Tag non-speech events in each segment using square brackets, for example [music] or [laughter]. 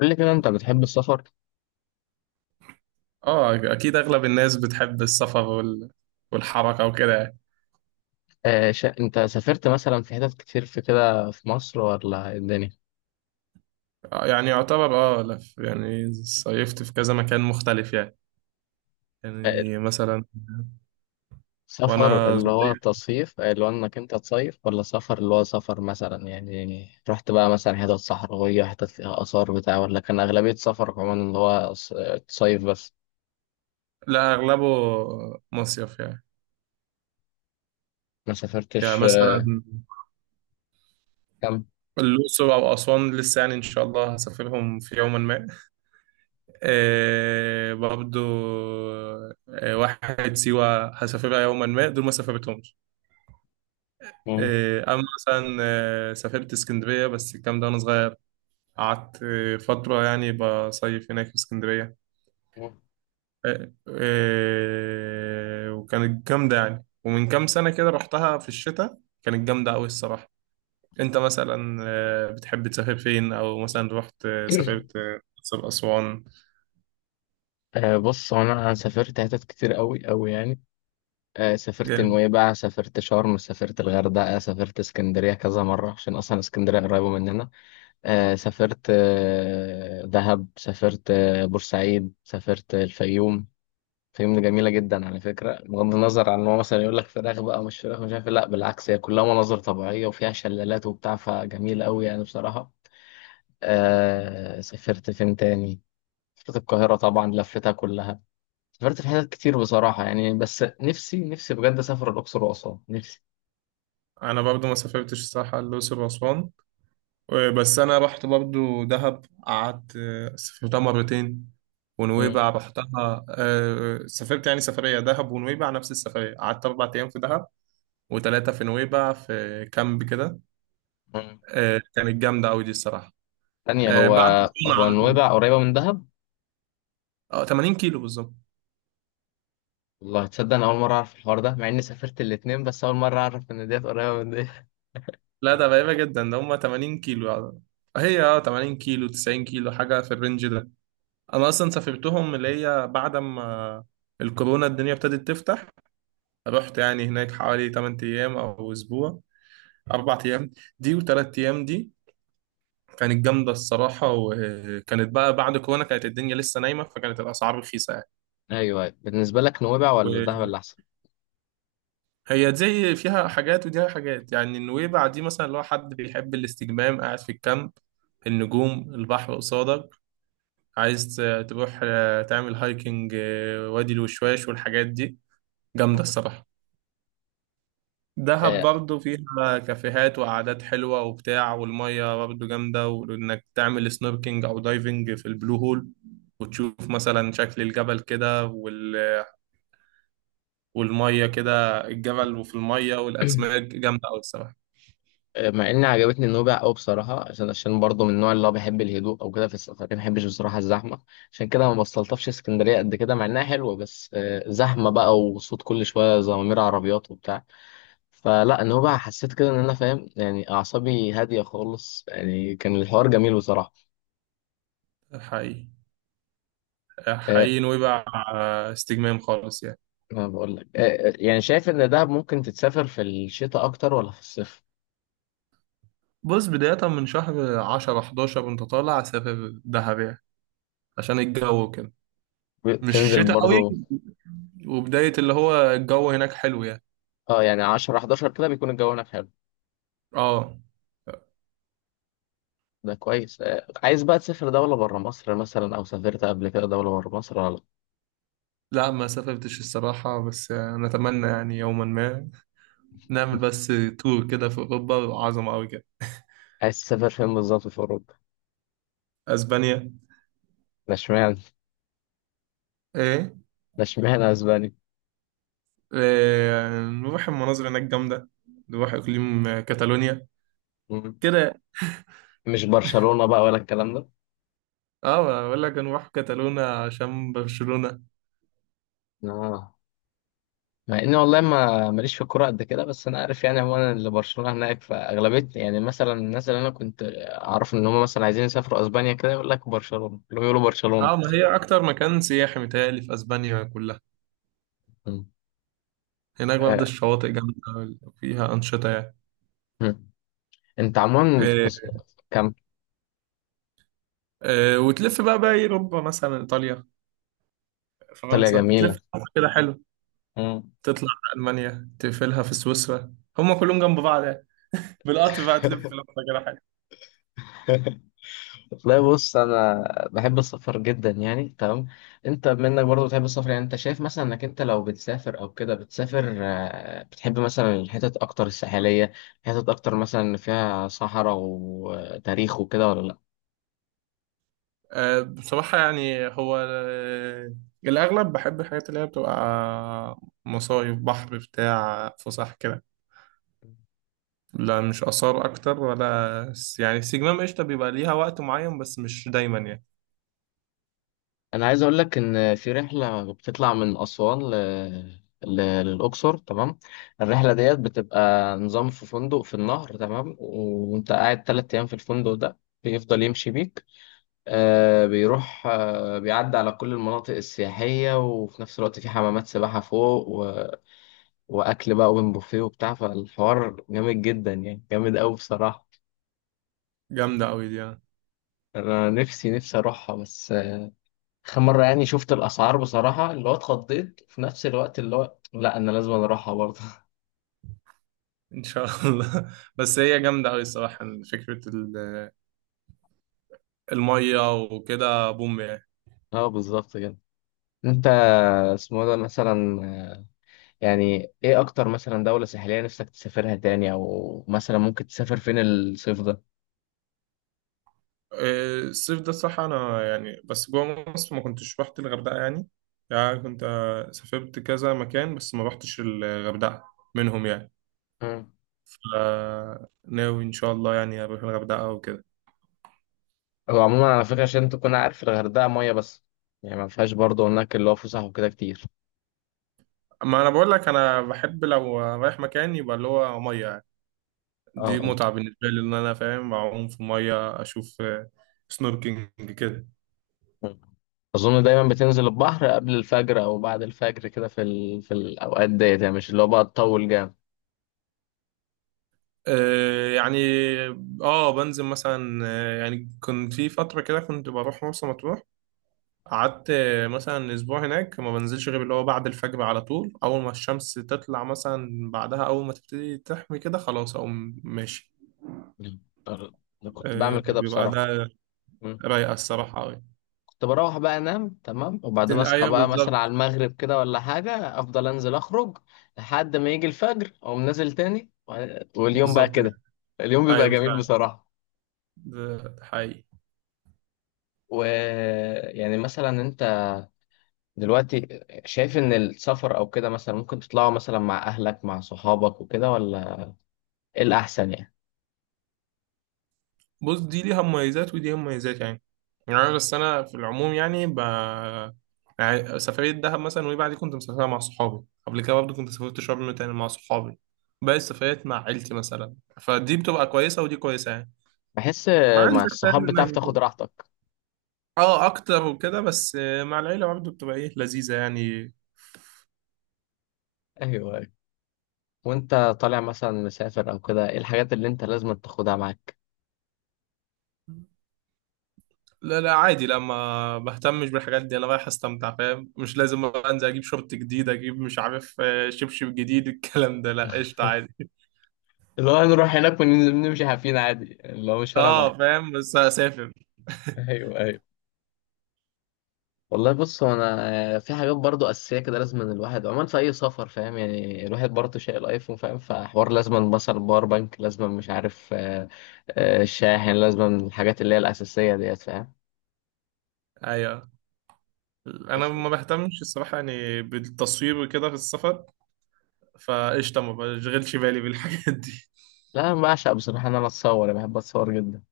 قول لي كده، انت بتحب السفر؟ اه اكيد اغلب الناس بتحب السفر والحركه وكده يعني. انت سافرت مثلا في حتت كتير في كده في مصر، ولا ايه الدنيا؟ يعني يعتبر لف يعني صيفت في كذا مكان مختلف يعني. آه، يعني مثلا سفر وانا اللي هو صغير. تصيف، اللي هو انك انت تصيف، ولا سفر اللي هو سفر، مثلا يعني رحت بقى مثلا حتت صحراوية، حتت فيها آثار بتاع، ولا كان أغلبية سفرك عموما اللي هو تصيف بس؟ لا اغلبه مصيف يعني. ما يعني سافرتش. مثلا كام؟ الأقصر أو أسوان لسه يعني إن شاء الله هسافرهم في يوما ما. آه برضو. آه واحد سيوة هسافرها يوما ما، دول ما سافرتهمش. مم. آه أما مثلا سافرت اسكندرية بس الكلام ده وأنا صغير. قعدت فترة يعني بصيف هناك في اسكندرية. مم. وكانت جامدة يعني، ومن كام سنة كده رحتها في الشتاء. كانت جامدة أوي الصراحة. أنت مثلا بتحب تسافر فين؟ أو مثلا رحت سافرت [clears throat] الأقصر أسوان؟ بص، هو انا سافرت حتت كتير قوي قوي يعني. سافرت جامد. نويبع، سافرت شرم، سافرت الغردقة، سافرت اسكندرية كذا مرة عشان أصلا اسكندرية قريبة مننا. سافرت دهب، سافرت بورسعيد، سافرت الفيوم. الفيوم دي جميلة جدا على فكرة، بغض النظر عن إن هو مثلا يقول لك فراخ بقى مش فراخ مش عارف إيه. لا، بالعكس، هي كلها مناظر طبيعية وفيها شلالات وبتاع، فجميل أوي يعني بصراحة. سافرت فين تاني؟ سافرت القاهرة طبعا، لفتها كلها. سافرت في حتت كتير بصراحة يعني، بس نفسي نفسي بجد أسافر الأقصر وأسوان، نفسي. أنا برضو ما سافرتش الصراحة الأقصر وأسوان. بس أنا رحت برضو دهب، قعدت سافرتها مرتين. مم. ونويبع رحتها، سافرت يعني سفرية دهب ونويبع نفس السفرية، قعدت 4 أيام في دهب و3 في نويبع في كامب كده. مم. كانت جامدة أوي دي الصراحة. تانية هو. بعد الكورونا هو على طول. نويبع قريبة من دهب؟ اه، 80 كيلو بالظبط. والله تصدق، أنا أول مرة أعرف الحوار ده، مع إني سافرت الاتنين، بس أول مرة أعرف إن ديت قريبة من ديت. لا ده غريبة جدا، ده هما 80 كيلو يعني. هي 80 كيلو 90 كيلو، حاجة في الرينج ده. أنا أصلا سافرتهم اللي هي بعد ما الكورونا الدنيا ابتدت تفتح. رحت يعني هناك حوالي 8 أيام أو أسبوع. 4 أيام دي و3 أيام دي. كانت جامدة الصراحة، وكانت بقى بعد كورونا كانت الدنيا لسه نايمة فكانت الأسعار رخيصة. [laughs] أيوه أيوه، بالنسبة لك نويبع ولا دهب يعني اللي أحسن؟ هي زي فيها حاجات وديها حاجات يعني. النويبع دي مثلا لو حد بيحب الاستجمام قاعد في الكامب، النجوم، البحر قصادك. عايز تروح تعمل هايكنج، وادي الوشواش والحاجات دي، جامدة مم. الصراحة. دهب آه، برضه فيها كافيهات وقعدات حلوة وبتاع، والمية برضه جامدة، وإنك تعمل سنوركينج أو دايفنج في البلو هول، وتشوف مثلا شكل الجبل كده والمية كده، الجبل وفي المية والأسماك [clears throat] جامدة أوي الصراحة. مع إني عجبتني نويبع أوي بصراحة، عشان برضه من النوع اللي هو بيحب الهدوء أو كده، في السفر ما بحبش بصراحة الزحمة. عشان كده ما بستلطفش اسكندرية قد كده، مع إنها حلوة بس زحمة بقى، وصوت كل شوية زمامير عربيات وبتاع. فلا ان هو بقى حسيت كده ان انا فاهم يعني اعصابي هاديه خالص، يعني كان الحوار جميل بصراحه. حقيقي. أه، حقيقي نويبع استجمام خالص يعني. ما بقول لك أه. يعني شايف ان دهب ممكن تتسافر في الشتاء اكتر، ولا في الصيف؟ بص، بداية من شهر 10 11 وانت طالع سافر دهب يعني، عشان الجو كده مش بتنزل شتاء قوي، برضو؟ وبداية اللي هو الجو هناك حلو يعني. اه يعني، 10 11 كده بيكون الجو هناك حلو. اه. ده كويس. أه، عايز بقى تسافر دوله بره مصر مثلا، او سافرت قبل كده دوله بره مصر ولا لأ؟ لا ما سافرتش الصراحة، بس نتمنى يعني يوما ما نعمل بس تور كده في أوروبا، عظمة أوي كده. عايز تسافر فين بالظبط في اوروبا؟ أسبانيا. ده اشمعنى؟ إيه. ده اشمعنى اسبانيا؟ إيه، نروح، المناظر هناك جامدة. نروح إقليم كاتالونيا مم. كده. مش برشلونه بقى ولا الكلام ده؟ اه، بقول لك نروح كاتالونا عشان برشلونة. اه. مع اني والله ما ماليش في الكوره قد كده، بس انا عارف يعني، هو انا اللي برشلونه هناك فاغلبيه يعني، مثلا الناس اللي انا كنت اعرف ان هم مثلا عايزين يسافروا اسبانيا كده يقول لك برشلونه، اللي هو يقولوا برشلونه. اه، ما هي اكتر مكان سياحي متهيألي في اسبانيا كلها. مم. هناك برضه آه. الشواطئ جامده، فيها انشطه يعني. مم. انت عموما إيه. كام؟ إيه، وتلف بقى باقي اوروبا مثلا ايطاليا ايطاليا فرنسا جميله. تلف، كده حلو. مم. تطلع على المانيا تقفلها في سويسرا، هم كلهم جنب بعض يعني، بالقطر بقى تلف لفه، كده حلو. [laughs] والله بص، انا بحب السفر جدا يعني تمام. انت منك برضه بتحب السفر، يعني انت شايف مثلا انك انت لو بتسافر او كده بتسافر، بتحب مثلا الحتت اكتر الساحليه، حتت اكتر مثلا فيها صحراء وتاريخ وكده، ولا لا؟ بصراحه يعني هو الاغلب بحب الحاجات اللي هي بتبقى مصايف بحر بتاع فسح كده. لا مش آثار أكتر، ولا يعني السجمام قشطة، بيبقى ليها وقت معين بس مش دايما يعني. انا عايز اقول لك ان في رحله بتطلع من اسوان ل... للاقصر، تمام. الرحله ديت بتبقى نظام في فندق في النهر، تمام، وانت قاعد 3 ايام في الفندق ده. بيفضل يمشي بيك. بيروح بيعدي على كل المناطق السياحية، وفي نفس الوقت في حمامات سباحة فوق وأكل بقى أوبن بوفيه وبتاع، فالحوار جامد جدا يعني، جامد أوي بصراحة. جامدة أوي دي يعني. أنا نفسي نفسي أروحها، بس آخر مرة يعني شفت الأسعار بصراحة اللي هو اتخضيت، في نفس الوقت اللي هو لأ، أنا لازم أروحها برضه. [laughs] إن شاء الله [laughs] بس هي جامدة أوي الصراحة. فكرة المية وكده بوم يعني. أه، بالظبط كده. أنت، اسمه ده مثلا، يعني إيه أكتر مثلا دولة ساحلية نفسك تسافرها تاني؟ أو مثلا ممكن تسافر فين الصيف؟ إيه، الصيف ده الصراحة أنا يعني بس جوه مصر ما كنتش رحت الغردقة يعني. يعني كنت سافرت كذا مكان بس ما رحتش الغردقة منهم يعني. ده؟ فناوي إن شاء الله يعني أروح الغردقة وكده. هو عموما على فكرة، عشان تكون عارف، الغردقة مية بس. يعني ما فيهاش برضه هناك اللي هو فسح وكده كتير. ما أنا بقول لك، أنا بحب لو رايح مكان يبقى اللي هو مية. دي اه. متعة بالنسبة لي إن أنا فاهم أعوم في المية، أشوف سنوركينج كده. اه. أظن دايما بتنزل البحر قبل الفجر أو بعد الفجر كده في في الأوقات ديت، يعني مش اللي هو بقى تطول جامد. يعني بنزل مثلا. يعني كنت في فترة كده كنت بروح مرسى مطروح، قعدت مثلا أسبوع هناك، ما بنزلش غير اللي هو بعد الفجر على طول، أول ما الشمس تطلع مثلا، بعدها أول ما تبتدي تحمي كده خلاص أقوم ماشي. أه. أنا كنت بعمل كده بيبقى بصراحة. ده مم. رايقة الصراحة أوي. كنت بروح بقى أنام، تمام، وبعدين أصحى أيوه بقى مثلا بالظبط. على المغرب كده ولا حاجة، أفضل أنزل أخرج لحد ما يجي الفجر، أقوم نازل تاني، واليوم بقى بالظبط كده، كده. اليوم بيبقى أيوه جميل فعلا، بصراحة. ده حقيقي. ويعني مثلا، أنت دلوقتي شايف ان السفر او كده مثلا ممكن تطلعوا مثلا مع اهلك مع صحابك وكده، ولا ايه الاحسن يعني؟ بص، دي ليها مميزات ودي ليها مميزات يعني. يعني أنا بس انا في العموم يعني يعني سفريه دهب مثلا وايه، بعد كنت مسافرها مع صحابي. قبل كده برضه كنت سافرت شرم تاني مع صحابي. باقي السفريات مع عيلتي مثلا. فدي بتبقى كويسه ودي كويسه يعني. بحس. مع مع عيلتك فاهم الصحاب بتعرف انك تاخد راحتك. اه، اكتر وكده، بس مع العيله برضه بتبقى ايه لذيذه يعني. ايوه أيوة. وانت طالع مثلا مسافر او كده، ايه الحاجات اللي انت لازم تاخدها معاك؟ لا لا عادي، لا ما بهتمش بالحاجات دي، انا رايح استمتع فاهم، مش لازم انزل اجيب شورت جديد، اجيب مش عارف شبشب جديد، الكلام ده لا قشطه عادي. اللي هو نروح هناك وننزل نمشي حافين عادي، اللي هو مش فارقه معاك؟ اه فاهم، بس هسافر. [laughs] ايوه ايوه. والله بص، هو انا في حاجات برضو اساسيه كده لازم، إن الواحد عموما في اي سفر فاهم يعني، الواحد برضو شايل ايفون فاهم، فحوار لازم مثلا باور بانك، لازم مش عارف الشاحن لازم، الحاجات اللي هي الاساسيه ديت فاهم. ايوه. انا ف- ما بهتمش الصراحه يعني بالتصوير وكده في السفر، فقشطه ما بشغلش بالي بالحاجات دي. لا، انا بعشق بصراحه ان انا اتصور، أنا بحب اتصور جدا.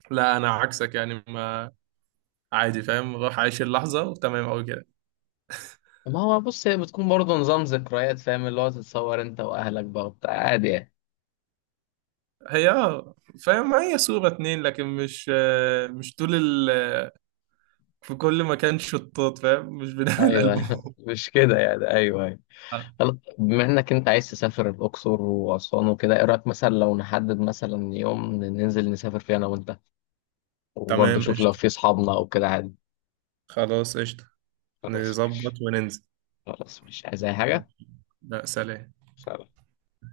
[laughs] لا انا عكسك يعني، ما عادي فاهم، روح عايش اللحظه وتمام او كده. ما هو بص، هي بتكون برضو نظام ذكريات فاهم، اللي هو تتصور انت واهلك بقى وبتاع عادي يعني. هي فاهم، هي صوره اتنين لكن مش مش طول في كل مكان شطات، فاهم مش بنعمل [laughs] ايوه [laughs] البوم. مش كده يعني، ايوه أيوه. آه، طب، بما انك انت عايز تسافر الاقصر واسوان وكده، ايه رايك مثلا لو نحدد مثلا يوم ننزل نسافر فيه انا وانت، وبرضه تمام شوف لو قشطه. في اصحابنا او كده عادي. خلاص قشطه. خلاص نظبط ماشي. وننزل. خلاص ماشي، عايز اي حاجه؟ ماشي. لا سلام. سلام.